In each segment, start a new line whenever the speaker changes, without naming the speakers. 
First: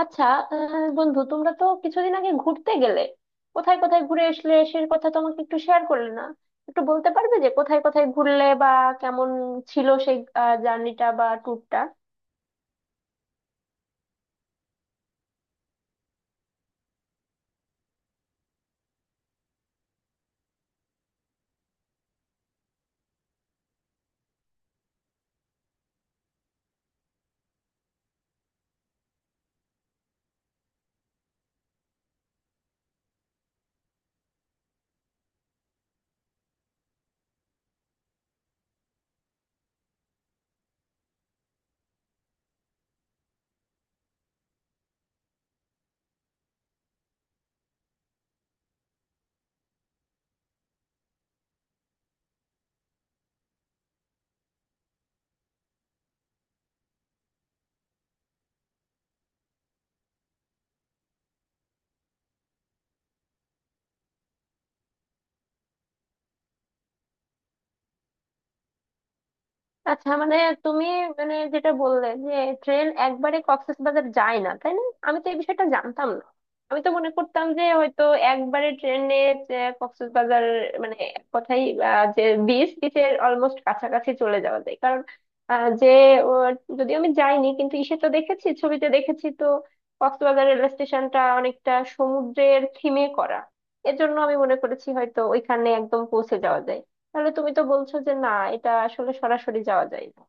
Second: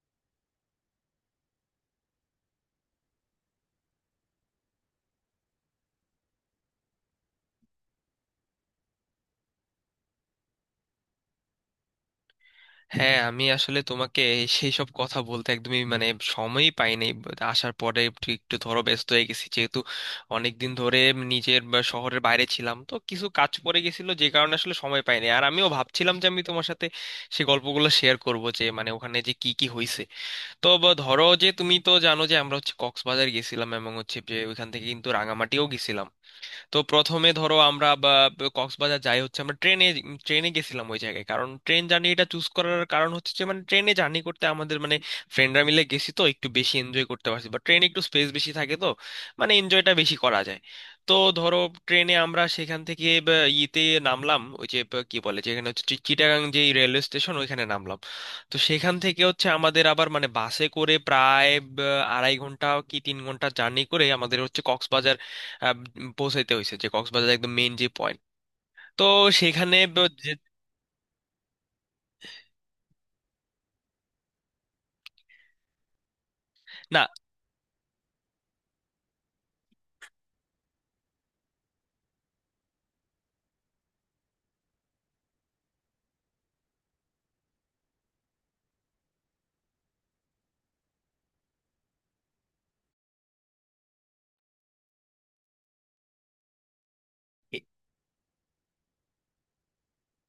আচ্ছা। বন্ধু, তোমরা তো কিছুদিন আগে ঘুরতে গেলে, কোথায় কোথায় ঘুরে আসলে সে কথা তো আমাকে একটু শেয়ার করলে না। একটু বলতে পারবে যে কোথায় কোথায় ঘুরলে বা কেমন ছিল সেই জার্নিটা বা ট্যুরটা?
হ্যাঁ, আমি আসলে তোমাকে সেই সব কথা বলতে একদমই মানে সময়ই পাইনি। আসার পরে একটু একটু ধরো ব্যস্ত হয়ে গেছি, যেহেতু অনেক দিন ধরে নিজের বা শহরের বাইরে ছিলাম, তো কিছু কাজ পড়ে গেছিল যে কারণে আসলে সময় পাইনি। আর আমিও ভাবছিলাম যে আমি তোমার সাথে সেই গল্পগুলো শেয়ার করব, যে মানে ওখানে যে কি কি হয়েছে। তো বা ধরো, যে তুমি তো জানো যে আমরা হচ্ছে কক্সবাজার গেছিলাম, এবং হচ্ছে যে ওইখান থেকে কিন্তু রাঙামাটিও গেছিলাম। তো প্রথমে ধরো আমরা বা বা কক্সবাজার যাই হচ্ছে আমরা ট্রেনে ট্রেনে গেছিলাম ওই জায়গায়। কারণ ট্রেন জার্নিটা চুজ করার কারণ হচ্ছে যে মানে ট্রেনে জার্নি করতে আমাদের মানে ফ্রেন্ডরা মিলে গেছি তো একটু বেশি এনজয় করতে পারছি, বা ট্রেনে একটু স্পেস বেশি থাকে, তো মানে এনজয়টা বেশি করা যায়। তো ধরো, ট্রেনে আমরা সেখান থেকে বা ইতে নামলাম। ওই যে বা কি বলে যেখানে হচ্ছে চিটাগাং যে রেলওয়ে স্টেশন, ওইখানে নামলাম। তো সেখান থেকে হচ্ছে আমাদের আবার মানে বাসে করে প্রায় বা 2.5 ঘন্টা কি 3 ঘন্টা জার্নি করে আমাদের হচ্ছে আহ, পৌঁছাইতে হয়েছে, যে কক্সবাজার একদম মেইন যে পয়েন্ট। তো সেখানে
আচ্ছা, মানে তুমি মানে যেটা বললে যে ট্রেন একবারে কক্সবাজার যায় না, তাই না? আমি তো এই বিষয়টা জানতাম না, আমি তো
না
মনে করতাম যে হয়তো একবারে ট্রেনে কক্সবাজার, মানে এক কথাই যে বিচ, বিচের অলমোস্ট কাছাকাছি চলে যাওয়া যায়। কারণ আহ, যে আহ, যদিও আমি যাইনি, কিন্তু ইসে তো দেখেছি, ছবিতে দেখেছি তো। কক্সবাজার রেল স্টেশনটা অনেকটা সমুদ্রের থিমে করা, এজন্য আমি মনে করেছি হয়তো ওইখানে একদম পৌঁছে যাওয়া যায়। তাহলে তুমি
এ-
তো বলছো যে না, এটা আসলে সরাসরি যাওয়া যায় না।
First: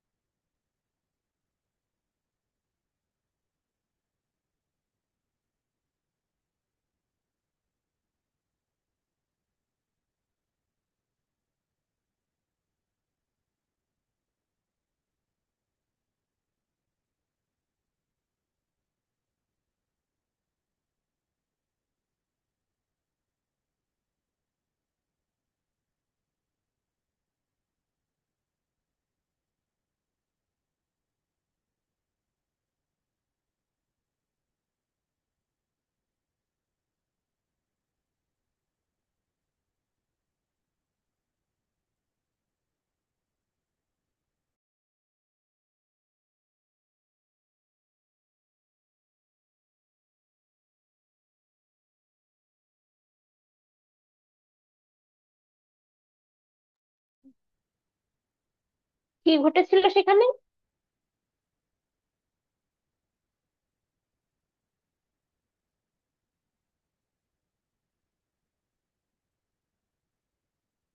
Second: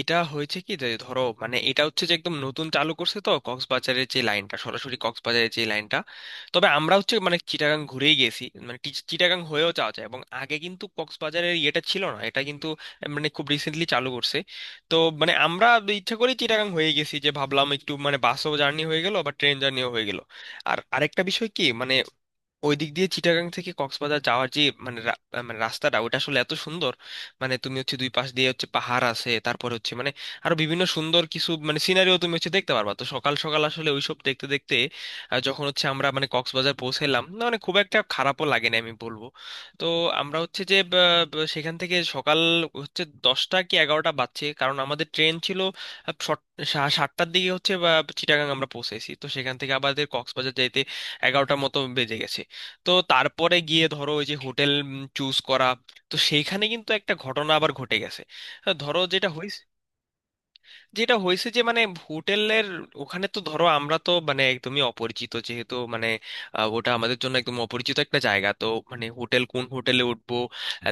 এটা হয়েছে কি, যে ধরো মানে এটা হচ্ছে যে একদম নতুন চালু করছে তো, কক্সবাজারের যে লাইনটা, সরাসরি কক্সবাজারের যে লাইনটা। তবে আমরা হচ্ছে মানে চিটাগাং ঘুরেই গেছি, মানে চিটাগাং হয়েও যাওয়া যায়। এবং আগে কিন্তু কক্সবাজারের ইয়েটা ছিল না এটা, কিন্তু মানে খুব রিসেন্টলি চালু করছে। তো মানে আমরা ইচ্ছা করে চিটাগাং হয়ে গেছি, যে ভাবলাম একটু মানে বাসও জার্নি হয়ে গেল বা ট্রেন জার্নিও হয়ে গেল। আর আরেকটা বিষয় কি মানে ওই দিক দিয়ে চিটাগাং থেকে কক্সবাজার যাওয়ার যে মানে রা- আহ মানে রাস্তাটা, ওটা আসলে এত সুন্দর। মানে তুমি হচ্ছে দুই পাশ দিয়ে হচ্ছে পাহাড় আছে, তারপরে হচ্ছে মানে আরো বিভিন্ন সুন্দর কিছু মানে সিনারিও তুমি হচ্ছে দেখতে পারবা। তো সকাল সকাল আসলে ওইসব দেখতে দেখতে যখন হচ্ছে আমরা মানে কক্সবাজার পৌঁছালাম, না মানে খুব একটা খারাপও লাগে না আমি বলবো। তো আমরা হচ্ছে যে সেখান থেকে সকাল হচ্ছে 10টা কি 11টা বাজছে, কারণ আমাদের ট্রেন ছিল আহ, সট- 7টার দিকে হচ্ছে চিটাগাং আমরা পৌঁছেছি, তো সেখান থেকে আমাদের কক্সবাজার যাইতে 11টার মতো বেজে গেছে। তো তারপরে গিয়ে ধরো ওই যে হোটেল চুজ করা, তো সেইখানে কিন্তু একটা ঘটনা আবার ঘটে গেছে। ধরো
কি
যেটা হয়েছে
ঘটেছিল সেখানে?
যেটা হয়েছে যে মানে হোটেলের ওখানে তো ধরো আমরা তো মানে একদমই অপরিচিত যেহেতু, মানে ওটা আমাদের জন্য একদম অপরিচিত একটা জায়গা। তো মানে হোটেল, কোন হোটেলে উঠবো,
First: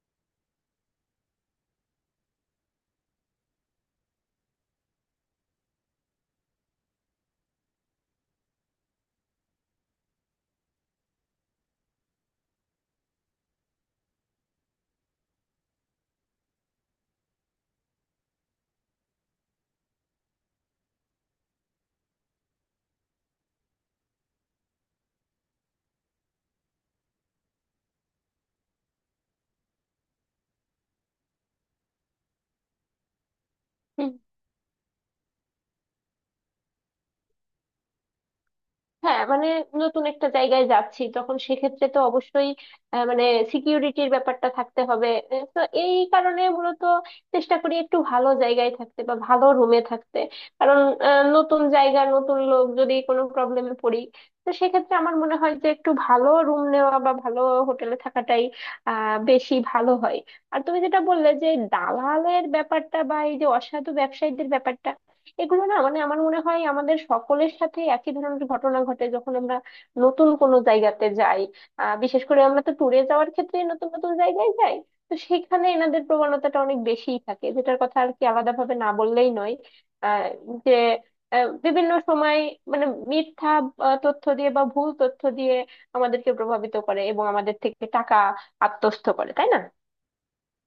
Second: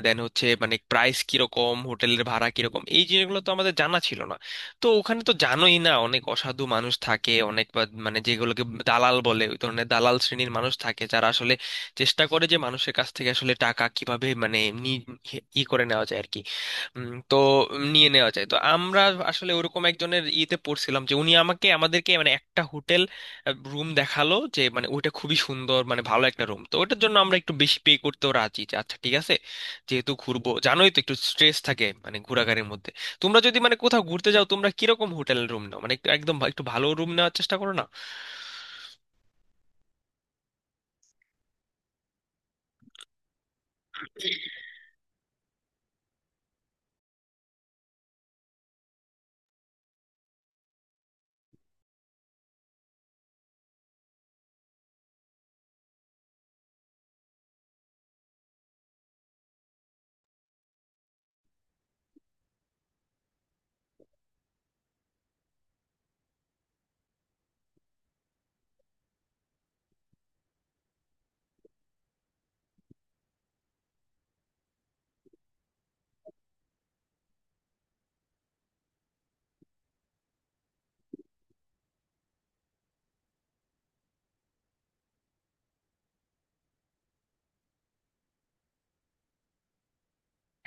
দেন হচ্ছে মানে প্রাইস কিরকম, হোটেলের ভাড়া কিরকম, এই জিনিসগুলো তো আমাদের জানা ছিল না। তো ওখানে তো জানোই না, অনেক অসাধু মানুষ থাকে, অনেক মানে যেগুলোকে দালাল বলে, ওই ধরনের দালাল শ্রেণীর মানুষ থাকে যারা আসলে চেষ্টা করে যে মানুষের কাছ থেকে আসলে টাকা কিভাবে মানে নি- ই করে নেওয়া যায় আর কি। তো নিয়ে নেওয়া যায়। তো আমরা আসলে ওরকম একজনের ইয়েতে পড়ছিলাম, যে উনি আমাকে আমাদেরকে মানে একটা হোটেল রুম দেখালো যে মানে ওইটা খুবই সুন্দর, মানে ভালো একটা রুম। তো ওটার জন্য আমরা একটু বেশি পে করতেও রাজি, যে আচ্ছা ঠিক আছে, যেহেতু ঘুরবো জানোই তো একটু স্ট্রেস থাকে মানে ঘোরাঘুরির মধ্যে। তোমরা যদি মানে কোথাও ঘুরতে যাও, তোমরা কিরকম হোটেল রুম নাও, মানে একটু ভালো রুম নেওয়ার চেষ্টা করো না?
হ্যাঁ মানে, নতুন একটা জায়গায় যাচ্ছি, তখন সেক্ষেত্রে তো অবশ্যই মানে সিকিউরিটির ব্যাপারটা থাকতে হবে। তো এই কারণে মূলত চেষ্টা করি একটু ভালো জায়গায় থাকতে বা ভালো রুমে থাকতে। কারণ নতুন জায়গা, নতুন লোক, যদি কোনো প্রবলেমে পড়ি, তো সেক্ষেত্রে আমার মনে হয় যে একটু ভালো রুম নেওয়া বা ভালো হোটেলে থাকাটাই বেশি ভালো হয়। আর তুমি যেটা বললে যে দালালের ব্যাপারটা বা এই যে অসাধু ব্যবসায়ীদের ব্যাপারটা, এগুলো না মানে আমার মনে হয় আমাদের সকলের সাথে একই ধরনের ঘটনা ঘটে যখন আমরা নতুন কোনো জায়গাতে যাই। বিশেষ করে আমরা তো ট্যুরে যাওয়ার ক্ষেত্রে নতুন নতুন জায়গায় যাই, তো সেখানে এনাদের প্রবণতাটা অনেক বেশিই থাকে, যেটার কথা আর কি আলাদা ভাবে না বললেই নয়। আহ যে বিভিন্ন সময় মানে মিথ্যা তথ্য দিয়ে বা ভুল তথ্য দিয়ে আমাদেরকে প্রভাবিত করে এবং আমাদের থেকে টাকা আত্মস্থ করে, তাই না?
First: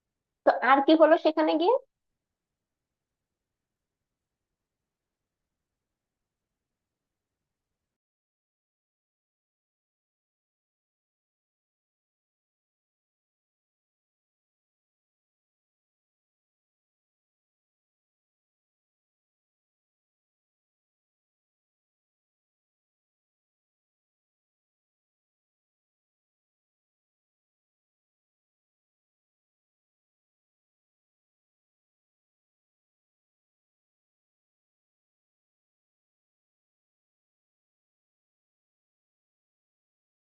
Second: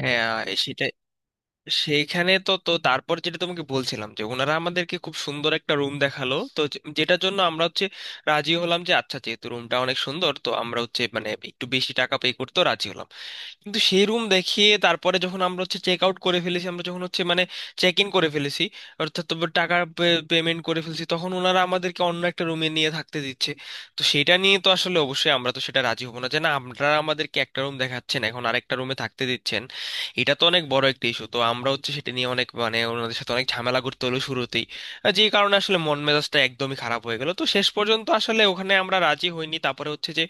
হ্যাঁ,
তো আর
সেটাই।
কি হলো সেখানে গিয়ে?
সেইখানে তো তো তারপর যেটা তোমাকে বলছিলাম, যে ওনারা আমাদেরকে খুব সুন্দর একটা রুম দেখালো, তো যেটার জন্য আমরা হচ্ছে রাজি হলাম, যে আচ্ছা যেহেতু রুমটা অনেক সুন্দর, তো আমরা হচ্ছে মানে একটু বেশি টাকা পে করতেও রাজি হলাম। কিন্তু সেই রুম দেখিয়ে তারপরে যখন আমরা হচ্ছে চেক আউট করে ফেলেছি, আমরা যখন হচ্ছে মানে চেক ইন করে ফেলেছি, অর্থাৎ তো টাকা পেমেন্ট করে ফেলেছি, তখন ওনারা আমাদেরকে অন্য একটা রুমে নিয়ে থাকতে দিচ্ছে। তো সেটা নিয়ে তো আসলে অবশ্যই আমরা তো সেটা রাজি হবো না, যে না, আপনারা আমাদেরকে একটা রুম দেখাচ্ছেন এখন আরেকটা রুমে থাকতে দিচ্ছেন, এটা তো অনেক বড় একটা ইস্যু। তো আমরা হচ্ছে সেটা নিয়ে অনেক মানে ওনাদের সাথে অনেক ঝামেলা করতে হলো শুরুতেই। আর যে কারণে আসলে মন মেজাজটা একদমই খারাপ হয়ে গেল। তো শেষ পর্যন্ত আসলে ওখানে আমরা রাজি হইনি, তারপরে হচ্ছে যে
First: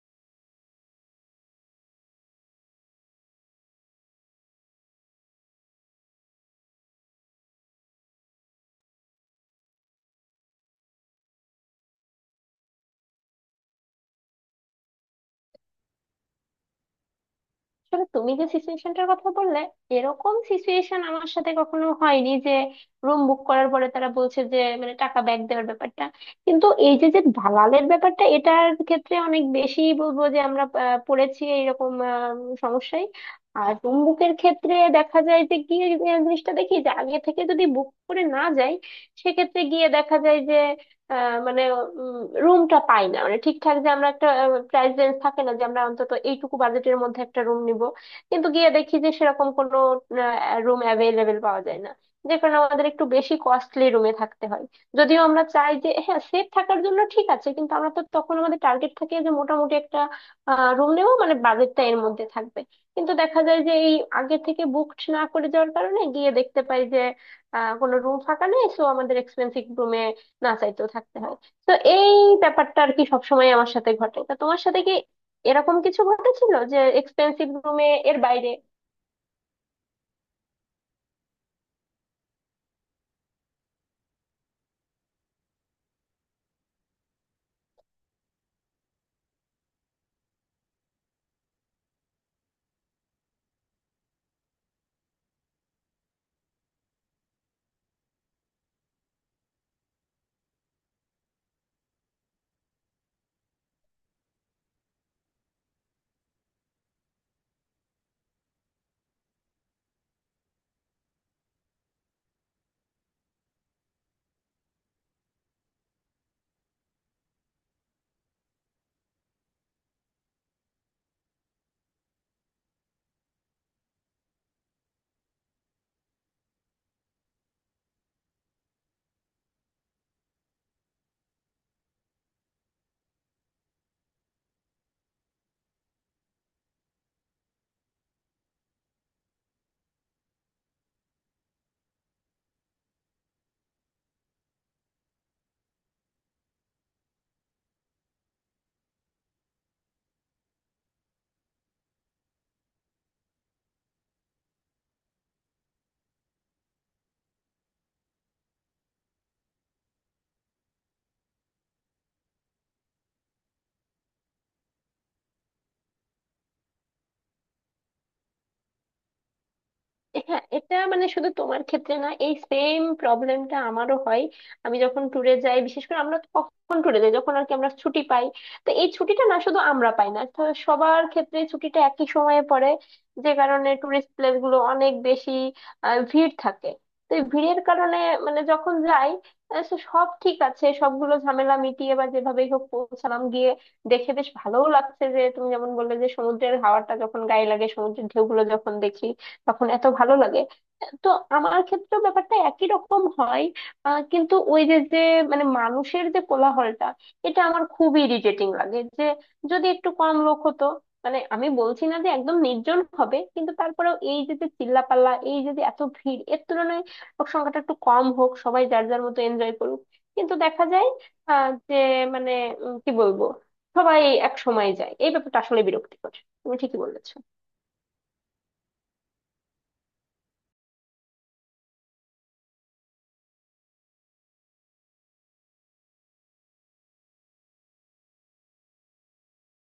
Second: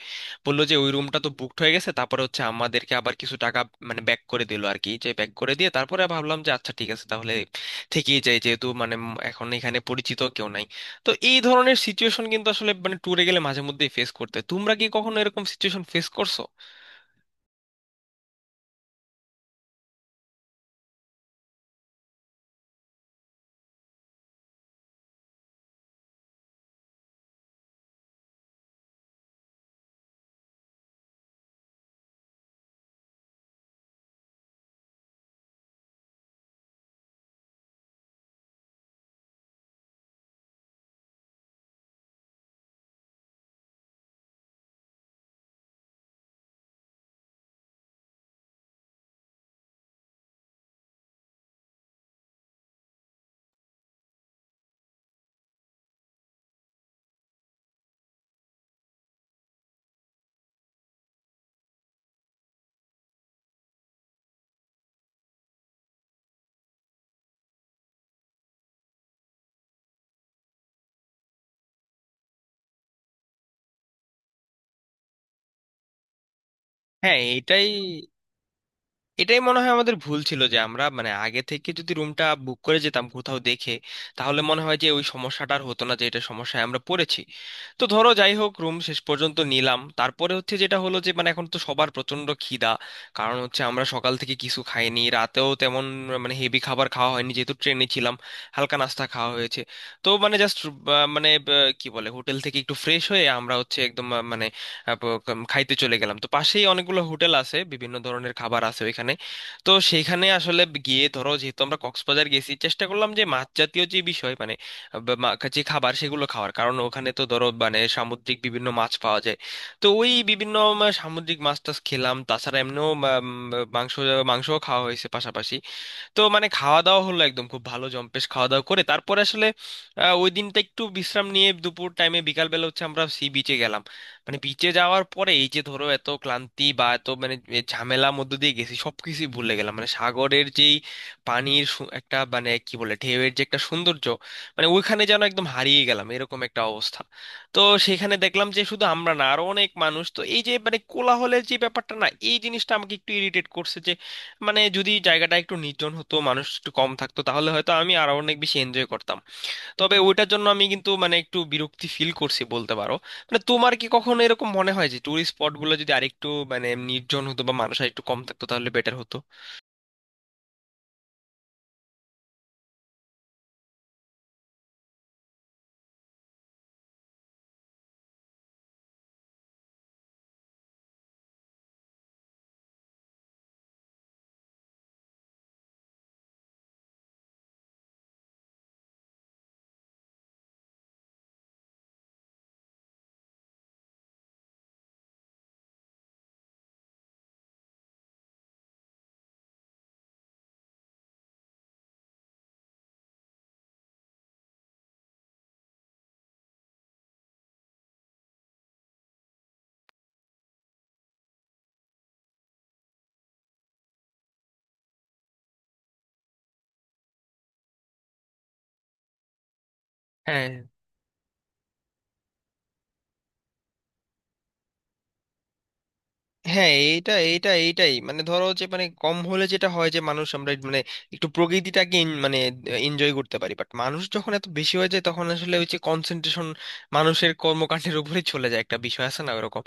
বললো যে ওই রুমটা তো বুকড হয়ে গেছে, তারপরে হচ্ছে আমাদেরকে আবার কিছু টাকা মানে ব্যাক করে দিল আর কি। যে ব্যাক করে দিয়ে তারপরে ভাবলাম, যে আচ্ছা ঠিক আছে, তাহলে থেকেই যাই, যেহেতু মানে এখন এখানে পরিচিত কেউ নাই। তো এই ধরনের সিচুয়েশন কিন্তু আসলে মানে ট্যুরে গেলে মাঝে মধ্যেই ফেস করতে, তোমরা কি কখনো এরকম সিচুয়েশন ফেস করছো?
আসলে তুমি যে সিচুয়েশনটার কথা বললে, এরকম সিচুয়েশন আমার সাথে কখনো হয়নি যে রুম বুক করার পরে তারা বলছে যে মানে টাকা ব্যাক দেওয়ার ব্যাপারটা। কিন্তু এই যে যে দালালের ব্যাপারটা, এটার ক্ষেত্রে অনেক বেশি বলবো যে আমরা পড়েছি এইরকম সমস্যায়। আর রুম বুকের ক্ষেত্রে দেখা যায় যে গিয়ে যে জিনিসটা দেখি, যে আগে থেকে যদি বুক করে না যাই, সেক্ষেত্রে গিয়ে দেখা যায় যে মানে রুমটা পাই না, মানে ঠিকঠাক যে আমরা একটা প্রাইস রেঞ্জ থাকে না যে আমরা অন্তত এইটুকু বাজেটের মধ্যে একটা রুম নিব। কিন্তু গিয়ে দেখি যে সেরকম কোনো রুম অ্যাভেলেবেল পাওয়া যায় না, যে কারণে আমাদের একটু বেশি কস্টলি রুমে থাকতে হয়। যদিও আমরা চাই যে হ্যাঁ সেফ থাকার জন্য ঠিক আছে, কিন্তু আমরা তো তখন আমাদের টার্গেট থাকে যে মোটামুটি একটা রুম নেবো, মানে বাজেটটা এর মধ্যে থাকবে। কিন্তু দেখা যায় যে এই আগে থেকে বুকড না করে যাওয়ার কারণে গিয়ে দেখতে পাই যে কোনো রুম ফাঁকা নেই, সো আমাদের এক্সপেন্সিভ রুমে না চাইতেও থাকতে হয়। তো এই ব্যাপারটা আর কি সবসময় আমার সাথে ঘটে। তা তোমার সাথে কি এরকম কিছু ঘটেছিল যে
হ্যাঁ,
এক্সপেন্সিভ
এটাই
রুমে এর বাইরে?
এটাই মনে হয় আমাদের ভুল ছিল, যে আমরা মানে আগে থেকে যদি রুমটা বুক করে যেতাম কোথাও দেখে, তাহলে মনে হয় যে ওই সমস্যাটা আর হতো না, যে এটা সমস্যায় আমরা পড়েছি। তো ধরো যাই হোক, রুম শেষ পর্যন্ত নিলাম। তারপরে হচ্ছে যেটা হলো, যে মানে এখন তো সবার প্রচন্ড খিদা, কারণ হচ্ছে আমরা সকাল থেকে কিছু খাইনি, রাতেও তেমন মানে হেভি খাবার খাওয়া হয়নি যেহেতু ট্রেনে ছিলাম, হালকা নাস্তা খাওয়া হয়েছে। তো মানে জাস্ট মানে কি বলে হোটেল থেকে একটু ফ্রেশ হয়ে আমরা হচ্ছে একদম মানে খাইতে চলে গেলাম। তো পাশেই অনেকগুলো হোটেল আছে, বিভিন্ন ধরনের খাবার আছে ওইখানে। তো সেইখানে আসলে গিয়ে ধরো যেহেতু আমরা কক্সবাজার গেছি, চেষ্টা করলাম যে মাছ জাতীয় যে বিষয়, মানে যে খাবার, সেগুলো খাওয়ার। কারণ ওখানে তো ধরো মানে সামুদ্রিক বিভিন্ন মাছ পাওয়া যায়। তো ওই বিভিন্ন সামুদ্রিক মাছ টাছ খেলাম, তাছাড়া এমনিও মাংস মাংসও খাওয়া হয়েছে পাশাপাশি। তো মানে খাওয়া দাওয়া হলো একদম, খুব ভালো জম্পেশ খাওয়া দাওয়া করে তারপরে আসলে ওই দিনটা একটু বিশ্রাম নিয়ে দুপুর টাইমে, বিকাল বেলা হচ্ছে আমরা সি বিচে গেলাম। মানে বিচে যাওয়ার পরে এই যে ধরো এত ক্লান্তি বা এত মানে এ ঝামেলার মধ্যে দিয়ে গেছি, সবকিছু ভুলে গেলাম। মানে সাগরের যেই পানির একটা মানে কি বলে ঢেউয়ের যে একটা সৌন্দর্য, মানে ওইখানে যেন একদম হারিয়ে গেলাম, এরকম একটা অবস্থা। তো সেখানে দেখলাম যে শুধু আমরা না, আরো অনেক মানুষ। তো এই যে মানে কোলাহলের যে ব্যাপারটা না, এই জিনিসটা আমাকে একটু ইরিটেট করছে। যে মানে যদি জায়গাটা একটু নির্জন হতো, মানুষ একটু কম থাকতো, তাহলে হয়তো আমি আরো অনেক বেশি এনজয় করতাম। তবে ওইটার জন্য আমি কিন্তু মানে একটু বিরক্তি ফিল করছি বলতে পারো। মানে তোমার কি কখনো এরকম মনে হয় যে টুরিস্ট স্পট গুলো যদি আরেকটু মানে নির্জন হতো বা মানুষ আর একটু কম থাকতো, তাহলে বেটার হতো?
হ্যাঁ, এটা মানে শুধু তোমার ক্ষেত্রে না, এই সেম প্রবলেমটা আমারও হয়। আমি যখন ট্যুরে যাই, বিশেষ করে আমরা কখন ট্যুরে যাই যখন আর কি আমরা ছুটি পাই, তো এই ছুটিটা না শুধু আমরা পাই না, তো সবার ক্ষেত্রে ছুটিটা একই সময়ে পড়ে, যে কারণে টুরিস্ট প্লেস গুলো অনেক বেশি ভিড় থাকে। তো এই ভিড়ের কারণে মানে যখন যাই, তো সব ঠিক আছে, সবগুলো ঝামেলা মিটিয়ে বা যেভাবেই হোক পৌঁছালাম, গিয়ে দেখে বেশ ভালোও লাগছে, যে তুমি যেমন বললে যে সমুদ্রের হাওয়াটা যখন গায়ে লাগে, সমুদ্রের ঢেউগুলো যখন দেখি তখন এত ভালো লাগে। তো আমার ক্ষেত্রেও ব্যাপারটা একই রকম হয়। কিন্তু ওই যে যে মানে মানুষের যে কোলাহলটা, এটা আমার খুবই ইরিটেটিং লাগে। যে যদি একটু কম লোক হতো, মানে আমি বলছি না যে একদম নির্জন হবে, কিন্তু তারপরেও এই যে যে চিল্লাপাল্লা, এই যে যে এত ভিড় এর তুলনায় লোক সংখ্যাটা একটু কম হোক, সবাই যার যার মতো এনজয় করুক। কিন্তু
হ্যাঁ,
দেখা যায় আহ, যে মানে কি বলবো, সবাই এক সময় যায়, এই ব্যাপারটা আসলে বিরক্তিকর। তুমি
হ্যাঁ,
ঠিকই
এইটা
বলেছো।
এইটা এইটাই মানে। ধরো যে মানে কম হলে যেটা হয়, যে মানুষ আমরা মানে একটু প্রকৃতিটাকে মানে এনজয় করতে পারি। বাট মানুষ যখন এত বেশি হয়ে যায়, তখন আসলে ওই যে কনসেন্ট্রেশন মানুষের কর্মকাণ্ডের উপরে চলে যায়, একটা বিষয় আছে না ওরকম।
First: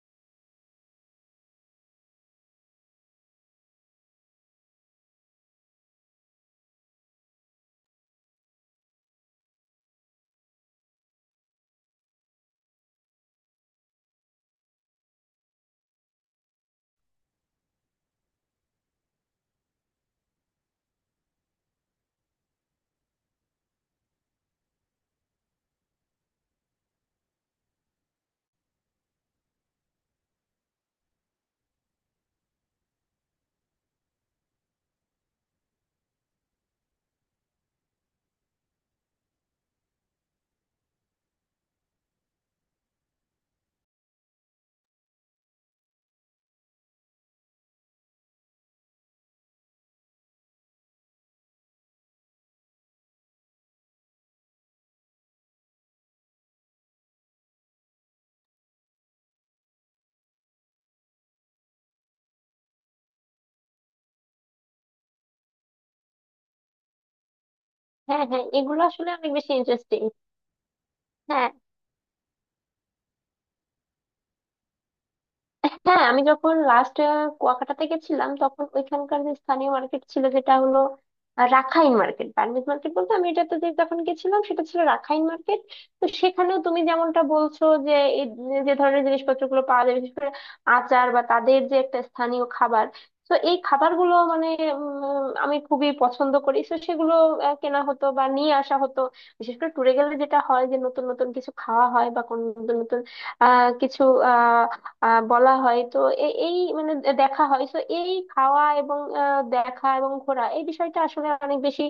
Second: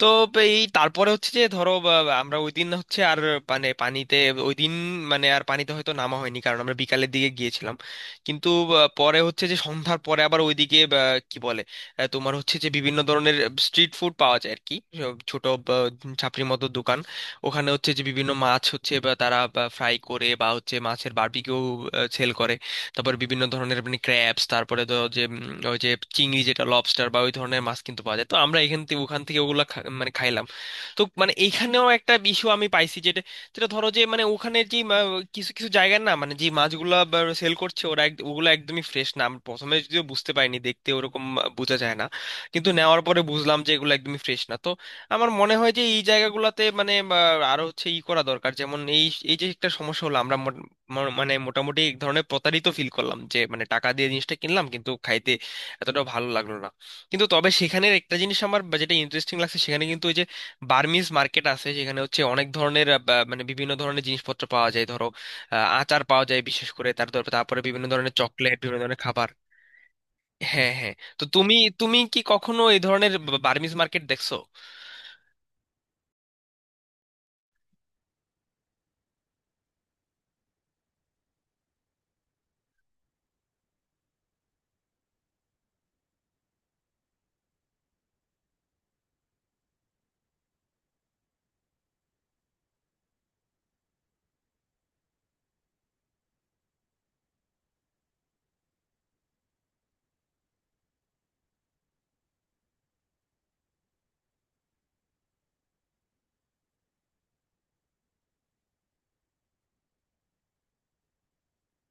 তো এই তারপরে হচ্ছে যে ধরো বা- বা আমরা ওই দিন হচ্ছে আর মানে পানিতে, ওই দিন মানে আর পানিতে হয়তো নামা হয়নি, কারণ আমরা বিকালের দিকে গিয়েছিলাম। কিন্তু পরে হচ্ছে যে সন্ধ্যার পরে আবার ওইদিকে কি বলে তোমার হচ্ছে যে বিভিন্ন ধরনের স্ট্রিট ফুড পাওয়া যায় আর কি, সব ছোট ছাপড়ির মতো দোকান। ওখানে হচ্ছে যে বিভিন্ন মাছ হচ্ছে, বা তারা ফ্রাই করে, বা হচ্ছে মাছের বারবিকিউ সেল করে। তারপর বিভিন্ন ধরনের আপনি ক্র্যাবস, তারপরে তো যে ওই যে চিংড়ি যেটা লবস্টার, বা ওই ধরনের মাছ কিন্তু পাওয়া যায়। তো আমরা এখান থেকে ওখান থেকে ওগুলো মানে খাইলাম। তো মানে এইখানেও একটা ইস্যু আমি পাইছি, যেটা যেটা ধরো যে মানে ওখানে যে কিছু কিছু জায়গার না, মানে যে মাছগুলা সেল করছে ওরা, ওগুলো একদমই ফ্রেশ না। আমি প্রথমে যদিও বুঝতে পারিনি, দেখতে ওরকম বোঝা যায় না, কিন্তু নেওয়ার পরে বুঝলাম যে এগুলো একদমই ফ্রেশ না। তো আমার মনে হয় যে এই জায়গাগুলোতে মানে আরো হচ্ছে ই করা দরকার। যেমন এই, এই যে একটা সমস্যা হলো, আমরা মানে মোটামুটি এক ধরনের প্রতারিত ফিল করলাম, যে মানে টাকা দিয়ে জিনিসটা কিনলাম কিন্তু খাইতে এতটা ভালো লাগলো না। কিন্তু তবে সেখানের একটা জিনিস আমার যেটা ইন্টারেস্টিং লাগছে, সেখানে কিন্তু বার্মিজ মার্কেট আছে, যেখানে হচ্ছে অনেক ধরনের মানে বিভিন্ন ধরনের জিনিসপত্র পাওয়া যায়। ধরো আচার পাওয়া যায় বিশেষ করে, তারপরে বিভিন্ন ধরনের
হ্যাঁ, হ্যাঁ,
চকলেট, বিভিন্ন
এগুলো
ধরনের
আসলে
খাবার।
অনেক বেশি ইন্টারেস্টিং।
হ্যাঁ, হ্যাঁ। তো
হ্যাঁ,
তুমি তুমি কি কখনো এই ধরনের বার্মিজ মার্কেট দেখছো?
হ্যাঁ, আমি যখন লাস্ট কুয়াকাটাতে গেছিলাম, তখন ওইখানকার যে স্থানীয় মার্কেট ছিল যেটা হলো রাখাইন মার্কেট, বার্মিজ মার্কেট বলতে আমি এটাতে যে যখন গেছিলাম সেটা ছিল রাখাইন মার্কেট। তো সেখানেও তুমি যেমনটা বলছো যে এই যে যে ধরনের জিনিসপত্রগুলো পাওয়া যায়, বিশেষ করে আচার বা তাদের যে একটা স্থানীয় খাবার, তো এই খাবারগুলো মানে আমি খুবই পছন্দ করি, তো সেগুলো কেনা হতো বা নিয়ে আসা হতো। বিশেষ করে ট্যুরে গেলে যেটা হয় যে নতুন নতুন কিছু খাওয়া হয় বা কোন নতুন নতুন আহ কিছু আহ বলা হয়, এই মানে দেখা হয়, তো এই খাওয়া এবং দেখা এবং ঘোরা, এই বিষয়টা আসলে অনেক বেশি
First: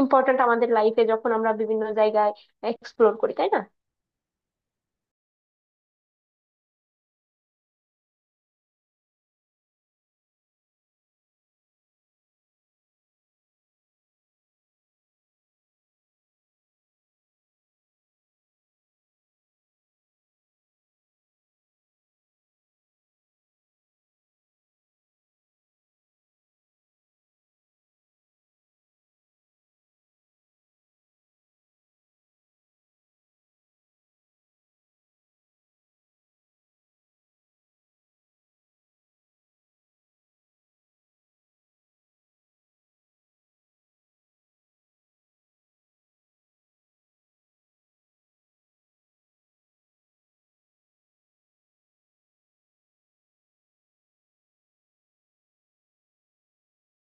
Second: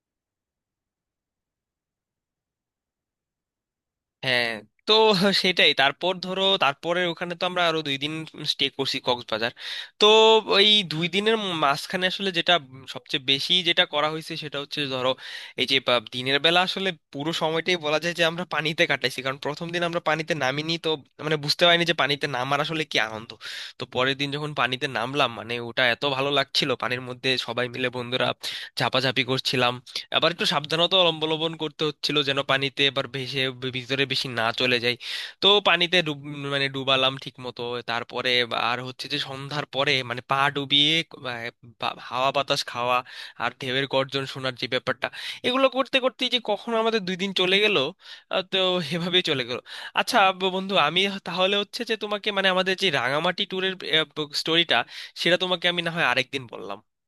ইম্পর্ট্যান্ট আমাদের লাইফে, যখন আমরা বিভিন্ন জায়গায় এক্সপ্লোর করি, তাই না?
হ্যাঁ। তো সেটাই। তারপর ধরো তারপরে ওখানে তো আমরা আরো 2 দিন স্টে করছি কক্সবাজার। তো ওই দুই দিনের মাঝখানে আসলে যেটা সবচেয়ে বেশি যেটা করা হয়েছে সেটা হচ্ছে ধরো এই যে দিনের বেলা আসলে পুরো সময়টাই বলা যায় যে আমরা পানিতে কাটাইছি। কারণ প্রথম দিন আমরা পানিতে নামিনি তো মানে বুঝতে পারিনি যে পানিতে নামার আসলে কি আনন্দ। তো পরের দিন যখন পানিতে নামলাম, মানে ওটা এত ভালো লাগছিল, পানির মধ্যে সবাই মিলে বন্ধুরা ঝাপাঝাপি করছিলাম। আবার একটু সাবধানতা অবলম্বন করতে হচ্ছিল যেন পানিতে এবার ভেসে ভিতরে বেশি না চলে যায়। তো পানিতে ডুব মানে ডুবালাম ঠিক মতো। তারপরে আর হচ্ছে যে সন্ধ্যার পরে মানে পা ডুবিয়ে আহ, হাওয়া বাতাস খাওয়া, আর ঢেউয়ের গর্জন শোনার যে ব্যাপারটা, এগুলো করতে করতেই যে কখন আমাদের 2 দিন চলে গেল। তো এভাবেই চলে গেল। আচ্ছা বন্ধু, আমি তাহলে হচ্ছে যে তোমাকে মানে আমাদের যে রাঙামাটি ট্যুরের স্টোরিটা, সেটা তোমাকে আমি না হয় আরেকদিন বললাম।